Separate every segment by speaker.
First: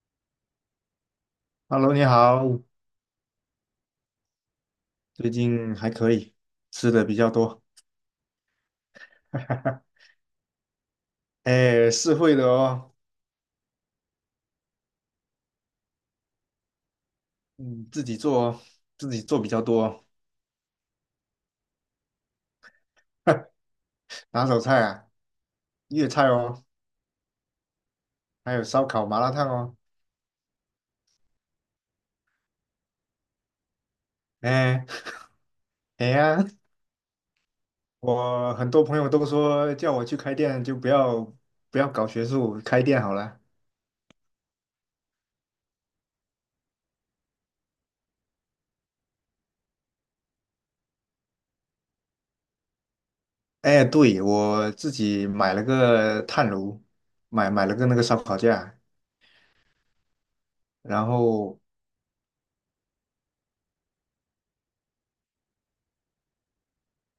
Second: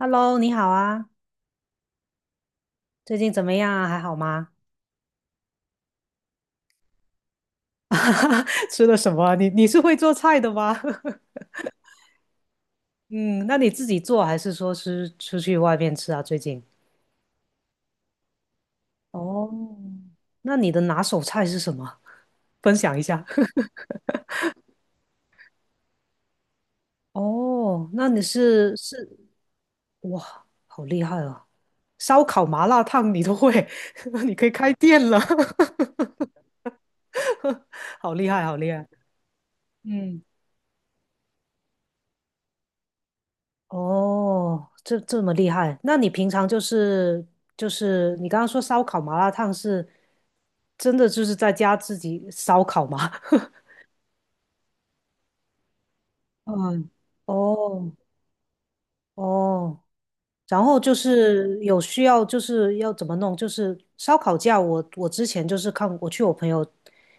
Speaker 1: Hello，你好啊，
Speaker 2: Hello，你好，
Speaker 1: 最近怎么样啊？还好吗？
Speaker 2: 最近还可以，吃的比较多。
Speaker 1: 吃了什么啊你是会 做菜的吗？
Speaker 2: 哎，是会的哦，
Speaker 1: 嗯，那你自己做还是说是出去外面吃啊？最近？
Speaker 2: 自己做哦，自己做比
Speaker 1: 哦，
Speaker 2: 较多哦。
Speaker 1: 那你的拿手菜是什么？分享一下。
Speaker 2: 拿手菜啊，粤菜哦，
Speaker 1: 哦，那你
Speaker 2: 还有
Speaker 1: 是
Speaker 2: 烧烤、
Speaker 1: 是
Speaker 2: 麻辣烫哦。
Speaker 1: 哇，好厉害哦！烧烤、麻辣烫你都会，你可以开
Speaker 2: 哎，
Speaker 1: 店了，
Speaker 2: 哎呀，
Speaker 1: 好厉害，
Speaker 2: 我
Speaker 1: 好厉
Speaker 2: 很多
Speaker 1: 害！
Speaker 2: 朋友都说叫我去
Speaker 1: 嗯。
Speaker 2: 开店，就不要搞学术，开店好了。
Speaker 1: 哦，这么厉害？那你平常就是你刚刚说烧烤麻辣烫是真的就是在家自己烧烤吗？
Speaker 2: 哎，对，我自己买了个炭炉，
Speaker 1: 嗯，
Speaker 2: 买了个
Speaker 1: 哦
Speaker 2: 那个烧烤架，
Speaker 1: 哦，然后就
Speaker 2: 然
Speaker 1: 是
Speaker 2: 后。
Speaker 1: 有需要，就是要怎么弄，就是烧烤架我之前就是看我去我朋友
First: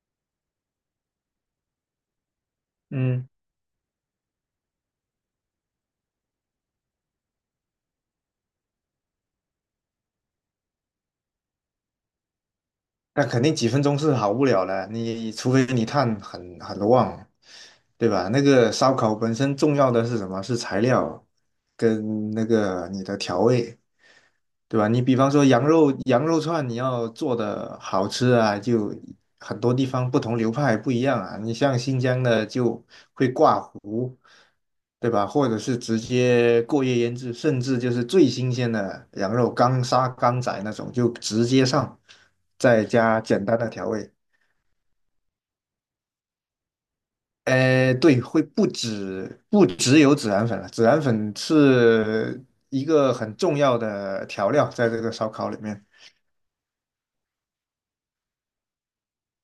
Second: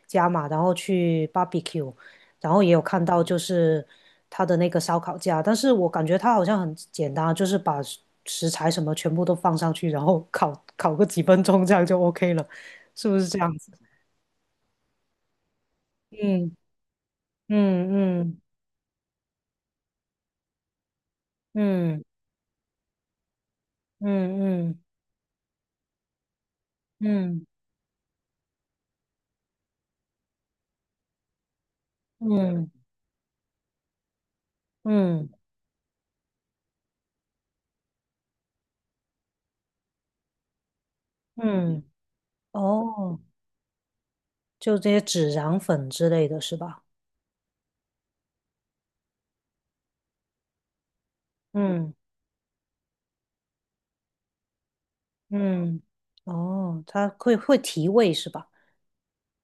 Speaker 1: 家嘛，然后去 barbecue，然后也有看到
Speaker 2: 嗯。
Speaker 1: 就是他的那个烧烤架，但是我感觉他好像很简单啊，就是把食材什么全部都放上去，然后烤个几分钟，这样就 OK 了，是不
Speaker 2: 那
Speaker 1: 是这
Speaker 2: 肯定
Speaker 1: 样
Speaker 2: 几
Speaker 1: 子？
Speaker 2: 分钟是好不了了，你除非你碳
Speaker 1: 嗯
Speaker 2: 很旺，对
Speaker 1: 嗯
Speaker 2: 吧？
Speaker 1: 嗯
Speaker 2: 那个烧烤本身重要的是什么？是材料
Speaker 1: 嗯
Speaker 2: 跟那个你的调味。
Speaker 1: 嗯
Speaker 2: 对吧？你比方说羊肉串，你要做
Speaker 1: 嗯
Speaker 2: 的好吃啊，就很多地方不同流派不一样啊。你像新疆
Speaker 1: 嗯
Speaker 2: 的
Speaker 1: 嗯
Speaker 2: 就会挂糊，对吧？
Speaker 1: 嗯
Speaker 2: 或者是直接过夜腌制，甚至就是最新鲜的羊肉刚杀刚宰那种，就直接
Speaker 1: 嗯，
Speaker 2: 上，再
Speaker 1: 哦。
Speaker 2: 加简单的调味。
Speaker 1: 就这些孜然粉之类的是吧？
Speaker 2: 对，会不只有孜然粉了，孜然粉
Speaker 1: 嗯
Speaker 2: 是一个很重要的调料，在这个烧烤里
Speaker 1: 嗯，
Speaker 2: 面。
Speaker 1: 哦，它会提味是吧？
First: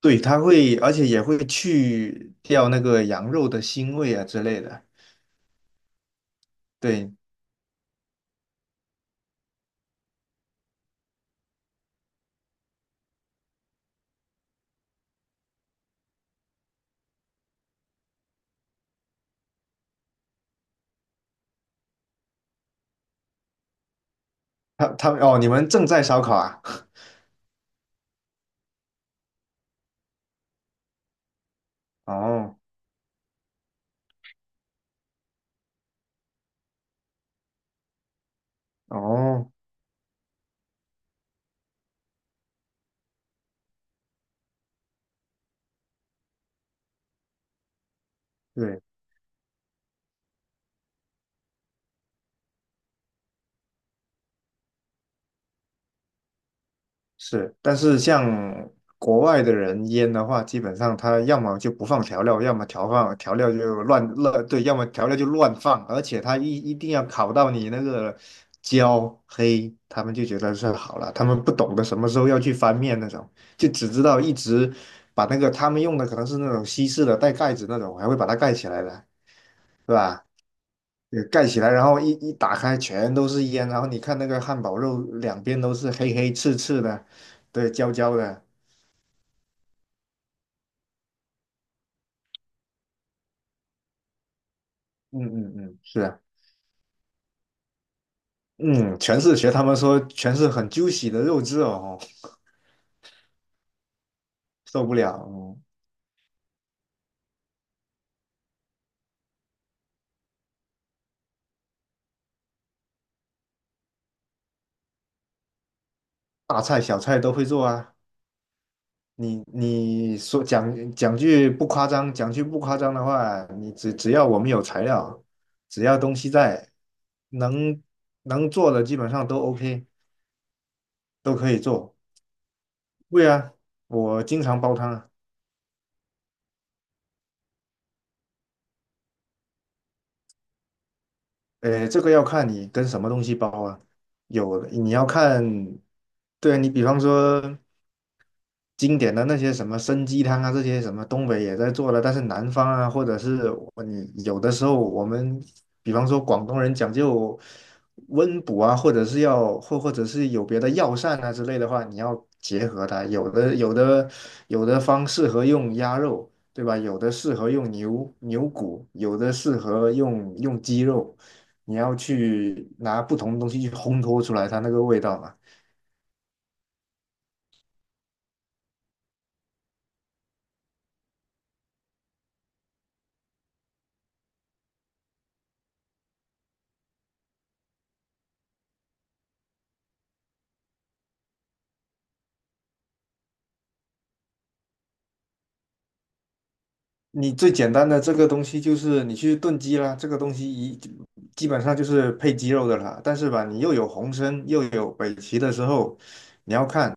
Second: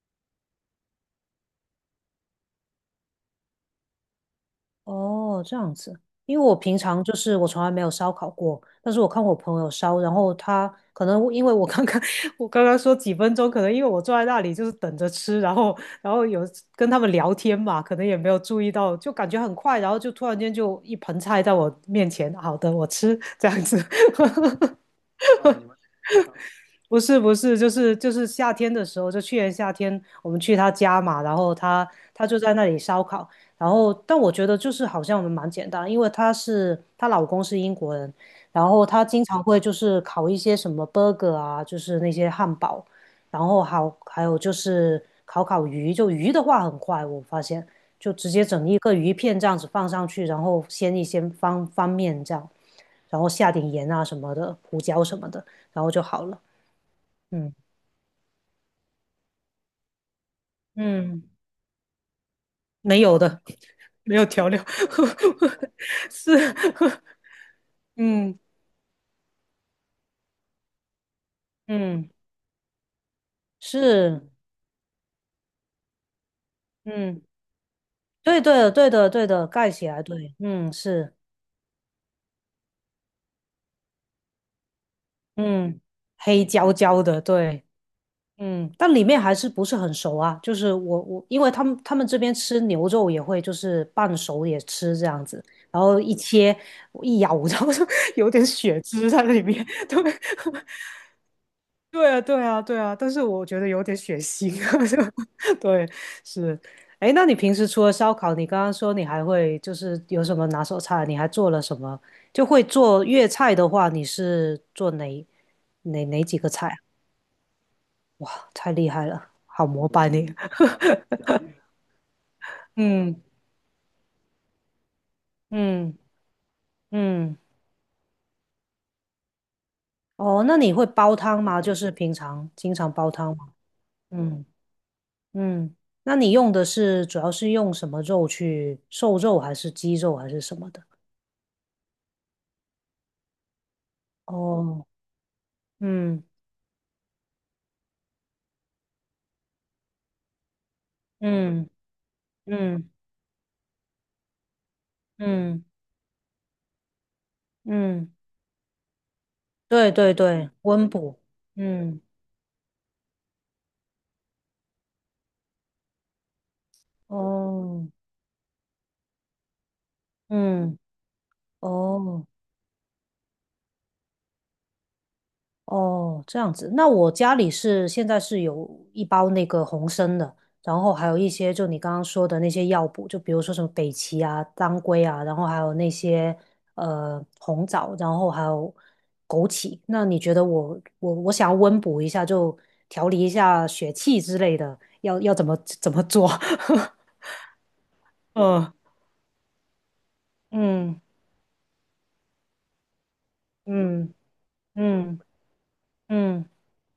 Speaker 2: 对，它会，而且也会去掉那个羊肉的腥味啊之类的。
Speaker 1: 哦，这样子，因为我平常
Speaker 2: 对，
Speaker 1: 就是我从来没有烧烤过，但是我看我朋友烧，然后他可能因为我刚刚 我刚刚说几分钟，可能因为我坐在那里就是等着吃，然后有跟他们聊天嘛，可能也没有注意到，就感觉很快，然后就突然间就一盆菜在我面前，好的，我吃这样子，
Speaker 2: 它哦，你们正在烧烤啊？
Speaker 1: 不是不是，就是夏天的时候，就去年夏天我们去他家嘛，然后他 他就在
Speaker 2: 哦
Speaker 1: 那里烧烤，然后但我觉得就是好像我们蛮简单，因为她老公是英国人，然后他经常
Speaker 2: 哦，
Speaker 1: 会就是烤一些什么 burger 啊，就是那些汉堡，然后好还有就是烤鱼，就鱼的话很快，我发现就直接整一
Speaker 2: 对，
Speaker 1: 个鱼片这样子放上去，然后先一些方方面这样，然后下点盐啊什么的，胡椒什么的，然后就好了。嗯
Speaker 2: 是。但是像国外的人腌的话，基本上他
Speaker 1: 嗯，
Speaker 2: 要么就不放调料，要么调
Speaker 1: 没
Speaker 2: 放
Speaker 1: 有
Speaker 2: 调
Speaker 1: 的，
Speaker 2: 料就乱
Speaker 1: 没有
Speaker 2: 乱，
Speaker 1: 调料，
Speaker 2: 对，要么调料就乱 放，而且
Speaker 1: 是，
Speaker 2: 他一定要烤到你那 个
Speaker 1: 嗯
Speaker 2: 焦黑，他们就觉得是好了，他们不懂得什么
Speaker 1: 嗯
Speaker 2: 时候要去翻面那种，就只知道
Speaker 1: 是，
Speaker 2: 一直把那个他们用的可能是那种西式的
Speaker 1: 嗯，
Speaker 2: 带盖子那种，还会把它
Speaker 1: 对
Speaker 2: 盖起
Speaker 1: 对
Speaker 2: 来
Speaker 1: 对
Speaker 2: 的，
Speaker 1: 的对的，盖起
Speaker 2: 是
Speaker 1: 来，
Speaker 2: 吧？
Speaker 1: 对，嗯是，
Speaker 2: 也盖起来，然后一打开全都是烟，然后你看那个汉堡肉两边都
Speaker 1: 嗯，
Speaker 2: 是黑黑
Speaker 1: 黑
Speaker 2: 刺
Speaker 1: 焦
Speaker 2: 刺
Speaker 1: 焦
Speaker 2: 的，
Speaker 1: 的，对，
Speaker 2: 对，焦焦的。
Speaker 1: 嗯，但里面还是不是很熟啊，就是我，因为他们这边吃牛肉也会就是半熟也吃这
Speaker 2: 嗯
Speaker 1: 样子，
Speaker 2: 嗯嗯，
Speaker 1: 然后
Speaker 2: 是
Speaker 1: 一
Speaker 2: 啊。
Speaker 1: 切我一咬，然后就有点血
Speaker 2: 嗯，
Speaker 1: 汁
Speaker 2: 全
Speaker 1: 在
Speaker 2: 是
Speaker 1: 里
Speaker 2: 学他
Speaker 1: 面，
Speaker 2: 们 说
Speaker 1: 对，
Speaker 2: 全是很 juicy 的肉质哦，
Speaker 1: 对啊，对啊，对啊，但是我觉得有点血腥，啊。
Speaker 2: 受不了哦。
Speaker 1: 就
Speaker 2: 嗯。
Speaker 1: 对，是。哎，那你平时除了烧烤，你刚刚说你还会就是有什么拿手菜？你还做了什么？就会做粤菜的话，你是做哪几个
Speaker 2: 大
Speaker 1: 菜啊
Speaker 2: 菜小菜都会做啊。
Speaker 1: 哇，太厉害了，
Speaker 2: 你
Speaker 1: 好膜拜
Speaker 2: 你
Speaker 1: 你。
Speaker 2: 说 讲句不夸张，讲句不夸张的
Speaker 1: 嗯
Speaker 2: 话，你只要我们有材料，只
Speaker 1: 嗯
Speaker 2: 要东西在，
Speaker 1: 嗯，
Speaker 2: 能能做的基本上都 OK,
Speaker 1: 哦，那你会煲
Speaker 2: 都
Speaker 1: 汤
Speaker 2: 可以
Speaker 1: 吗？就是
Speaker 2: 做。
Speaker 1: 平常经常煲
Speaker 2: 对
Speaker 1: 汤吗？
Speaker 2: 啊，我经
Speaker 1: 嗯
Speaker 2: 常煲汤啊。
Speaker 1: 嗯，那你用的是主要是用什么肉去？瘦肉还是鸡肉还是什么的？
Speaker 2: 这个要看你跟什么东西包啊。有，
Speaker 1: 哦，
Speaker 2: 你要看。
Speaker 1: 嗯
Speaker 2: 对啊你比方说，经典的那些什么参鸡汤啊，这些什么东北也
Speaker 1: 嗯
Speaker 2: 在做了，但是南方
Speaker 1: 嗯
Speaker 2: 啊，或者是有的时候我们，
Speaker 1: 嗯
Speaker 2: 比方说广东人讲究
Speaker 1: 嗯，
Speaker 2: 温补啊，或者是要或或
Speaker 1: 对
Speaker 2: 者
Speaker 1: 对
Speaker 2: 是有
Speaker 1: 对，
Speaker 2: 别的
Speaker 1: 温
Speaker 2: 药膳
Speaker 1: 补，
Speaker 2: 啊之类的话，你
Speaker 1: 嗯，
Speaker 2: 要结合它，有的方适合用鸭肉，对吧？有的适合用
Speaker 1: 哦，
Speaker 2: 牛骨，有的适合用用
Speaker 1: 嗯
Speaker 2: 鸡肉，你要
Speaker 1: 哦。
Speaker 2: 去拿不同的东西去烘托出来它那个味道嘛。
Speaker 1: 哦，这样子。那我家里是现在是有一包那个红参的，然后还有一些就你刚刚说的那些药补，就比如说什么北芪啊、当归啊，然后还有那些红枣，然后还有枸杞。那你觉得我想要温补一下，就调理一下血气之类的，要怎么做？
Speaker 2: 你最简单的这个东西
Speaker 1: 嗯
Speaker 2: 就是你去炖鸡啦，这个东西一
Speaker 1: 嗯
Speaker 2: 基本上就是配鸡肉的啦。但是吧，你又有红参又有北
Speaker 1: 嗯
Speaker 2: 芪的时候，
Speaker 1: 嗯嗯
Speaker 2: 你要看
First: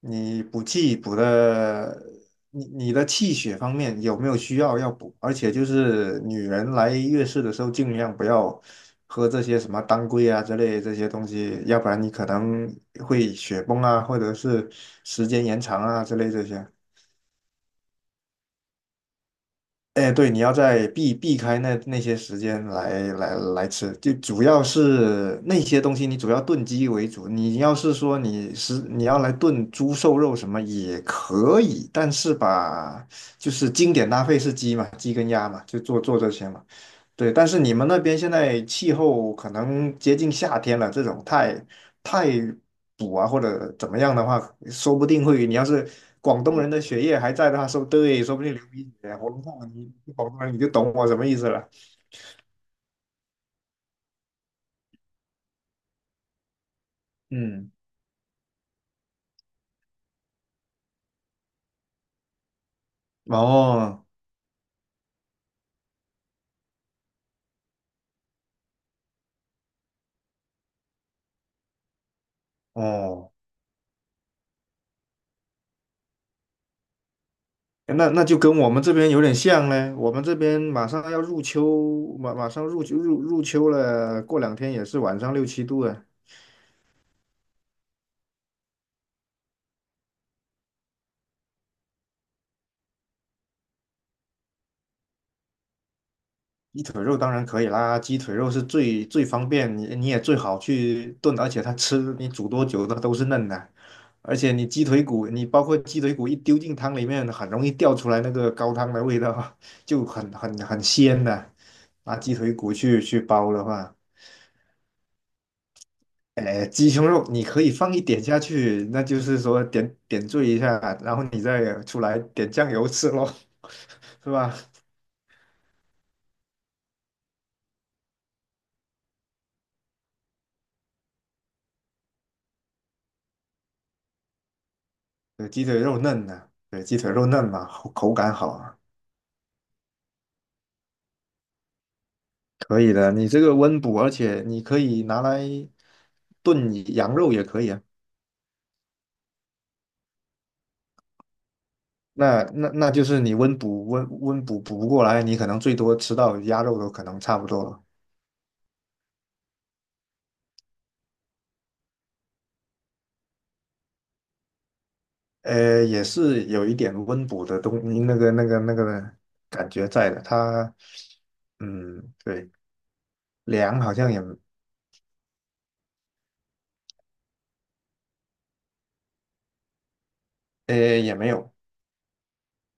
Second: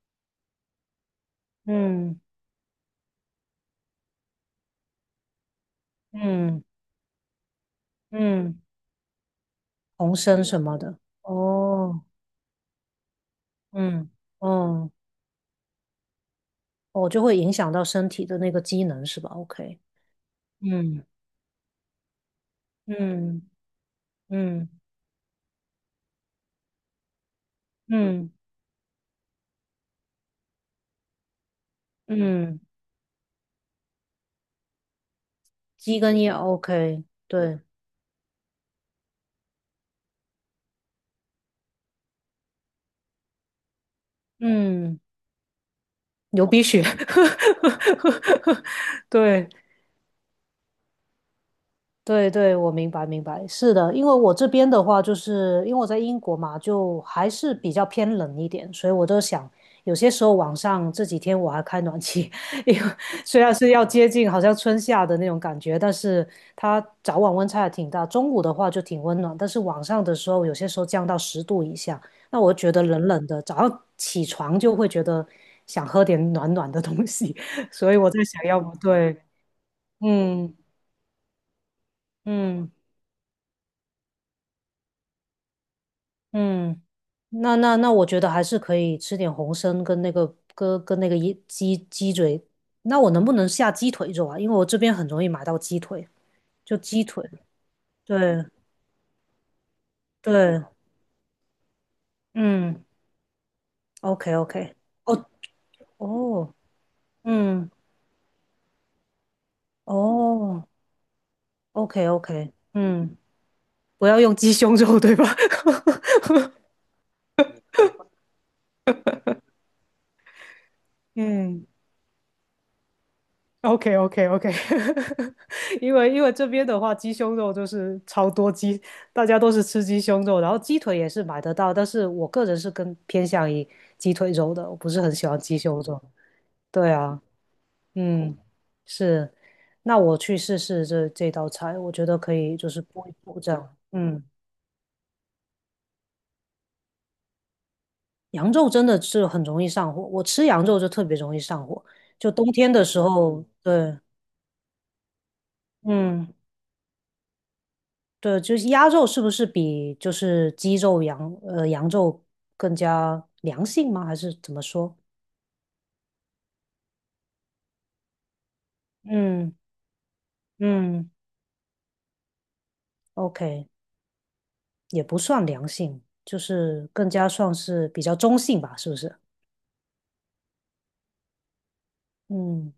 Speaker 2: 你补气补的，
Speaker 1: 嗯
Speaker 2: 你的气血方面有没有需要要补，而且就是女
Speaker 1: 嗯
Speaker 2: 人来月事的时候，尽量不
Speaker 1: 嗯，
Speaker 2: 要喝这些什么当
Speaker 1: 红
Speaker 2: 归
Speaker 1: 参
Speaker 2: 啊之
Speaker 1: 什
Speaker 2: 类
Speaker 1: 么
Speaker 2: 的这
Speaker 1: 的。
Speaker 2: 些东西，要不然
Speaker 1: 哦。
Speaker 2: 你可能会血崩啊，
Speaker 1: 嗯，
Speaker 2: 或者是
Speaker 1: 哦，
Speaker 2: 时间延长啊之类这些。
Speaker 1: 哦，就会影响到身体的那个机能是吧？OK，
Speaker 2: 哎，对，你要在
Speaker 1: 嗯
Speaker 2: 避开那些时间来来
Speaker 1: 嗯
Speaker 2: 来吃，就主要
Speaker 1: 嗯
Speaker 2: 是那些东西，你主要炖鸡为主。你要是说
Speaker 1: 嗯
Speaker 2: 你要来炖猪瘦肉什么也可以，但是
Speaker 1: 嗯，
Speaker 2: 吧，就是经典搭配是鸡嘛，鸡跟鸭嘛，就
Speaker 1: 鸡
Speaker 2: 做做
Speaker 1: 跟
Speaker 2: 这
Speaker 1: 鸭
Speaker 2: 些嘛。
Speaker 1: OK，
Speaker 2: 对，但是
Speaker 1: 对，
Speaker 2: 你们那边现在气候可能接近夏天了，这种太补啊或者怎么样的话，说
Speaker 1: 嗯，
Speaker 2: 不定会，你要是广
Speaker 1: 流
Speaker 2: 东
Speaker 1: 鼻
Speaker 2: 人的
Speaker 1: 血，
Speaker 2: 血液还在的话，说对，说不定流 鼻血啊、喉咙
Speaker 1: 对，
Speaker 2: 痛，你广东人你就懂我什么意思了。
Speaker 1: 对对，我明白明白，是的，因为我这边的话，就是因为我在英国嘛，就还是
Speaker 2: 嗯，
Speaker 1: 比较偏冷一点，所以我就想，有些时候晚上这几天我还开暖气，因为虽然是要
Speaker 2: 哦
Speaker 1: 接近好像春夏的那种感觉，但是它早晚温差也挺大，中午的话就挺温暖，但是晚上的时候有些时候降到10度以下，那我觉得冷冷
Speaker 2: 哦，
Speaker 1: 的，早上起床就会觉得想喝点暖暖的东西，所以
Speaker 2: 那
Speaker 1: 我在
Speaker 2: 那就
Speaker 1: 想
Speaker 2: 跟
Speaker 1: 要
Speaker 2: 我
Speaker 1: 不
Speaker 2: 们这边
Speaker 1: 对，
Speaker 2: 有点像嘞，我们这
Speaker 1: 嗯
Speaker 2: 边马上要入秋，马上
Speaker 1: 嗯。
Speaker 2: 入秋入秋了，过两天也是晚上6-7度了。
Speaker 1: 嗯，那，我觉得还是可以吃点红参跟那个一鸡嘴。那我能不能下鸡腿肉啊？因为我这边很容易买到鸡腿，就
Speaker 2: 鸡腿
Speaker 1: 鸡
Speaker 2: 肉
Speaker 1: 腿。
Speaker 2: 当然可以啦，鸡腿
Speaker 1: 对
Speaker 2: 肉是最最方便，你也最好
Speaker 1: 对，
Speaker 2: 去炖，而且它吃你煮多
Speaker 1: 嗯
Speaker 2: 久它都是嫩的。
Speaker 1: ，OK
Speaker 2: 而且你
Speaker 1: OK，
Speaker 2: 鸡腿
Speaker 1: 哦
Speaker 2: 骨，你包括鸡腿骨一
Speaker 1: 哦，
Speaker 2: 丢进汤里面，很容
Speaker 1: 嗯
Speaker 2: 易掉出来那个高汤的味道。就很很
Speaker 1: 哦
Speaker 2: 很鲜的。
Speaker 1: ，OK
Speaker 2: 拿鸡
Speaker 1: OK，
Speaker 2: 腿骨去
Speaker 1: 嗯，
Speaker 2: 去煲的话，
Speaker 1: 不要用鸡胸肉对吧？
Speaker 2: 哎，鸡胸肉你可以放一点下去，那就是说点缀一下，然后你
Speaker 1: 嗯。
Speaker 2: 再出来点酱油吃咯。
Speaker 1: OK OK
Speaker 2: 是
Speaker 1: OK，
Speaker 2: 吧？
Speaker 1: 因为这边的话，鸡胸肉就是超多鸡，大家都是吃鸡胸肉，然后鸡腿也是买得到，但是我个人是更偏向于鸡腿肉的，我不是很喜欢
Speaker 2: 对，
Speaker 1: 鸡
Speaker 2: 鸡腿
Speaker 1: 胸肉。
Speaker 2: 肉嫩的。对，
Speaker 1: 对
Speaker 2: 鸡腿
Speaker 1: 啊，
Speaker 2: 肉嫩嘛，口感
Speaker 1: 嗯，
Speaker 2: 好啊。
Speaker 1: 是，那我去试试这道菜，我觉得可以，就是
Speaker 2: 可以
Speaker 1: 补一
Speaker 2: 的，你
Speaker 1: 补
Speaker 2: 这
Speaker 1: 这
Speaker 2: 个
Speaker 1: 样。
Speaker 2: 温补，而
Speaker 1: 嗯，
Speaker 2: 且你可以拿来炖羊肉也可以啊。
Speaker 1: 羊肉真的是很容易上火，我吃羊肉就特别容易上火，就
Speaker 2: 那
Speaker 1: 冬
Speaker 2: 那
Speaker 1: 天的
Speaker 2: 那
Speaker 1: 时
Speaker 2: 就是你
Speaker 1: 候，
Speaker 2: 温补
Speaker 1: 对，
Speaker 2: 温温补补不过来，你可能最多吃
Speaker 1: 嗯。
Speaker 2: 到鸭肉都可能差不多了。
Speaker 1: 对，就是鸭肉是不是比就是鸡肉、羊肉更加良性吗？还是怎么说？
Speaker 2: 也是有一点温补的东那个那个那个
Speaker 1: 嗯
Speaker 2: 感觉在的。它，
Speaker 1: 嗯
Speaker 2: 嗯，对，
Speaker 1: ，OK，
Speaker 2: 凉好像也
Speaker 1: 也不算良性，就是更加算是比较中性吧，是不是？
Speaker 2: 呃也没有。
Speaker 1: 嗯，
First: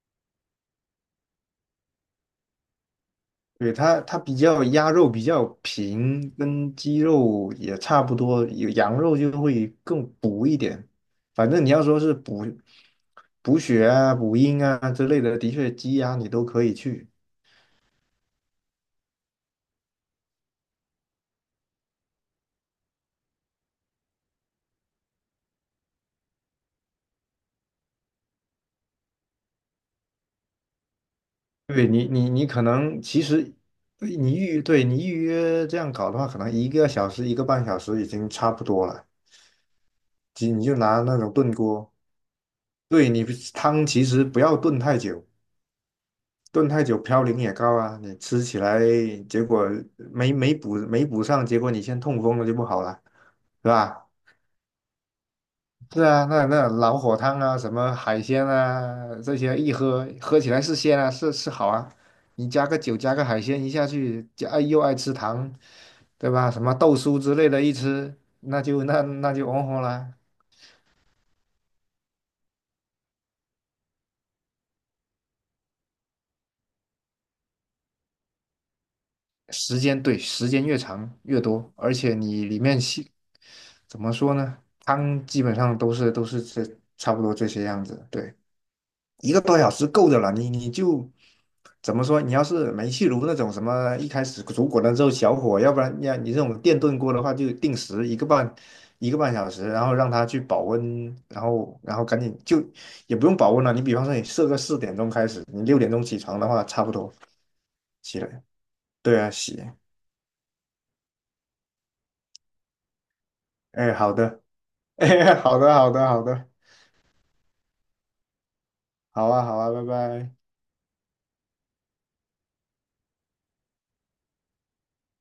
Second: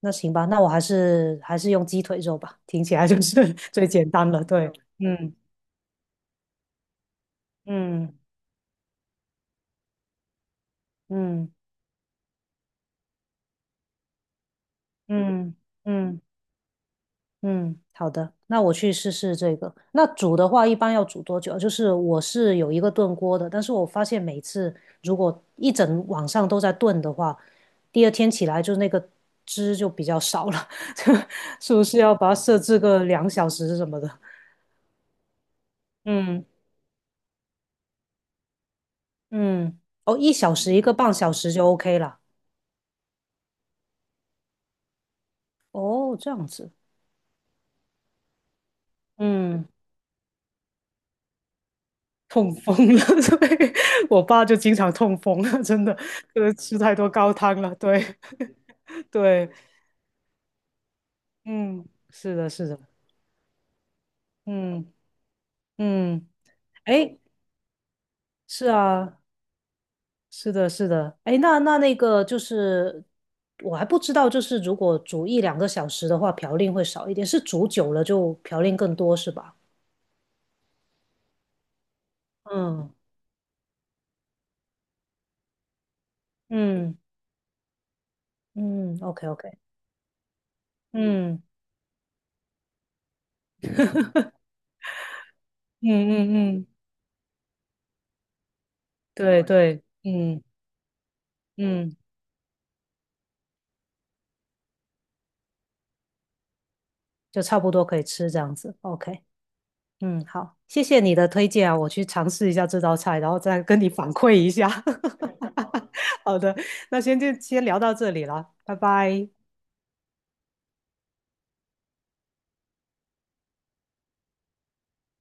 Speaker 1: 那行吧，那我还是用鸡腿肉吧，听起来就是
Speaker 2: 对，
Speaker 1: 最
Speaker 2: 它
Speaker 1: 简
Speaker 2: 它
Speaker 1: 单
Speaker 2: 比
Speaker 1: 了。
Speaker 2: 较
Speaker 1: 对，
Speaker 2: 鸭肉比
Speaker 1: 嗯
Speaker 2: 较平，跟鸡肉也差不
Speaker 1: 嗯
Speaker 2: 多，有羊肉就会更补一点。反
Speaker 1: 嗯
Speaker 2: 正你要说是补血啊、补阴啊之类的，的
Speaker 1: 嗯
Speaker 2: 确鸡
Speaker 1: 嗯
Speaker 2: 鸭
Speaker 1: 嗯。
Speaker 2: 你都可以去。
Speaker 1: 嗯，好的，那我去试试这个。那煮的话，一般要煮多久啊？就是我是有一个炖锅的，但是我发现每次如果一整晚上都在炖的话，第二天起来就那个汁就比较少了，就是不是要把
Speaker 2: 你
Speaker 1: 它
Speaker 2: 你
Speaker 1: 设
Speaker 2: 可
Speaker 1: 置
Speaker 2: 能
Speaker 1: 个
Speaker 2: 其
Speaker 1: 两小
Speaker 2: 实
Speaker 1: 时什么的？
Speaker 2: 你预约这样搞的话，可
Speaker 1: 嗯
Speaker 2: 能1个小时、一个半小时已经差不多了。
Speaker 1: 嗯，哦，一
Speaker 2: 你
Speaker 1: 小
Speaker 2: 你
Speaker 1: 时
Speaker 2: 就
Speaker 1: 一个
Speaker 2: 拿
Speaker 1: 半
Speaker 2: 那
Speaker 1: 小
Speaker 2: 种
Speaker 1: 时
Speaker 2: 炖
Speaker 1: 就
Speaker 2: 锅，
Speaker 1: OK 了。
Speaker 2: 对你汤其实不要炖太久，
Speaker 1: 哦，这样
Speaker 2: 炖
Speaker 1: 子，
Speaker 2: 太久嘌呤也高啊，你吃起来结
Speaker 1: 嗯，
Speaker 2: 果没补上，结果你先痛风了
Speaker 1: 痛
Speaker 2: 就不
Speaker 1: 风
Speaker 2: 好
Speaker 1: 了，
Speaker 2: 了，是
Speaker 1: 对，
Speaker 2: 吧？
Speaker 1: 我爸就经常痛风了，真的，
Speaker 2: 是啊，
Speaker 1: 就
Speaker 2: 那
Speaker 1: 是
Speaker 2: 那
Speaker 1: 吃太
Speaker 2: 老
Speaker 1: 多
Speaker 2: 火
Speaker 1: 高
Speaker 2: 汤啊，
Speaker 1: 汤
Speaker 2: 什
Speaker 1: 了，
Speaker 2: 么
Speaker 1: 对
Speaker 2: 海鲜啊，这
Speaker 1: 对。
Speaker 2: 些一喝起来是鲜啊，是好
Speaker 1: 嗯，
Speaker 2: 啊。
Speaker 1: 是的，
Speaker 2: 你加
Speaker 1: 是
Speaker 2: 个
Speaker 1: 的，
Speaker 2: 酒，加个海鲜一下去，就哎又
Speaker 1: 嗯
Speaker 2: 爱吃糖，
Speaker 1: 嗯，
Speaker 2: 对吧？什么豆酥
Speaker 1: 哎，
Speaker 2: 之类的，一吃那
Speaker 1: 是
Speaker 2: 就那
Speaker 1: 啊，
Speaker 2: 那就哦吼了。
Speaker 1: 是的，是的，哎，那个就是，我还不知道，就是如果煮一两个小时的话，嘌呤会少一点，是煮久了就嘌呤更多是吧？
Speaker 2: 时间，对，时间越长越多，而且你里面
Speaker 1: 嗯
Speaker 2: 细，怎么说呢？汤基本上都是这
Speaker 1: 嗯
Speaker 2: 差不多这些样子。对，
Speaker 1: 嗯，OK
Speaker 2: 一个
Speaker 1: OK，
Speaker 2: 多小时够的了。你就
Speaker 1: 嗯
Speaker 2: 怎么说？你要是煤气炉那种什么，一 开始煮滚了之后小火，要不然你
Speaker 1: 嗯
Speaker 2: 你这
Speaker 1: 嗯
Speaker 2: 种
Speaker 1: 嗯，
Speaker 2: 电炖锅的话，就定时一个半一个半
Speaker 1: 对
Speaker 2: 小时，
Speaker 1: 对，
Speaker 2: 然后让它去
Speaker 1: 嗯
Speaker 2: 保温，然后
Speaker 1: 嗯，
Speaker 2: 然后赶紧就也不用保温了。你比方说你设个4点钟开始，你6点钟起床的话，差不多
Speaker 1: 就差不多可以
Speaker 2: 起
Speaker 1: 吃这
Speaker 2: 来。
Speaker 1: 样子，OK。
Speaker 2: 对啊，洗。
Speaker 1: 嗯，好，谢谢你的推荐啊，我去尝试一下这道菜，然后再跟你
Speaker 2: 哎，
Speaker 1: 反
Speaker 2: 好
Speaker 1: 馈
Speaker 2: 的。
Speaker 1: 一下。
Speaker 2: 哎，好的，好的，好
Speaker 1: 好
Speaker 2: 的。
Speaker 1: 的，那先就先聊到这里了，拜拜。
Speaker 2: 好啊，好啊，拜拜。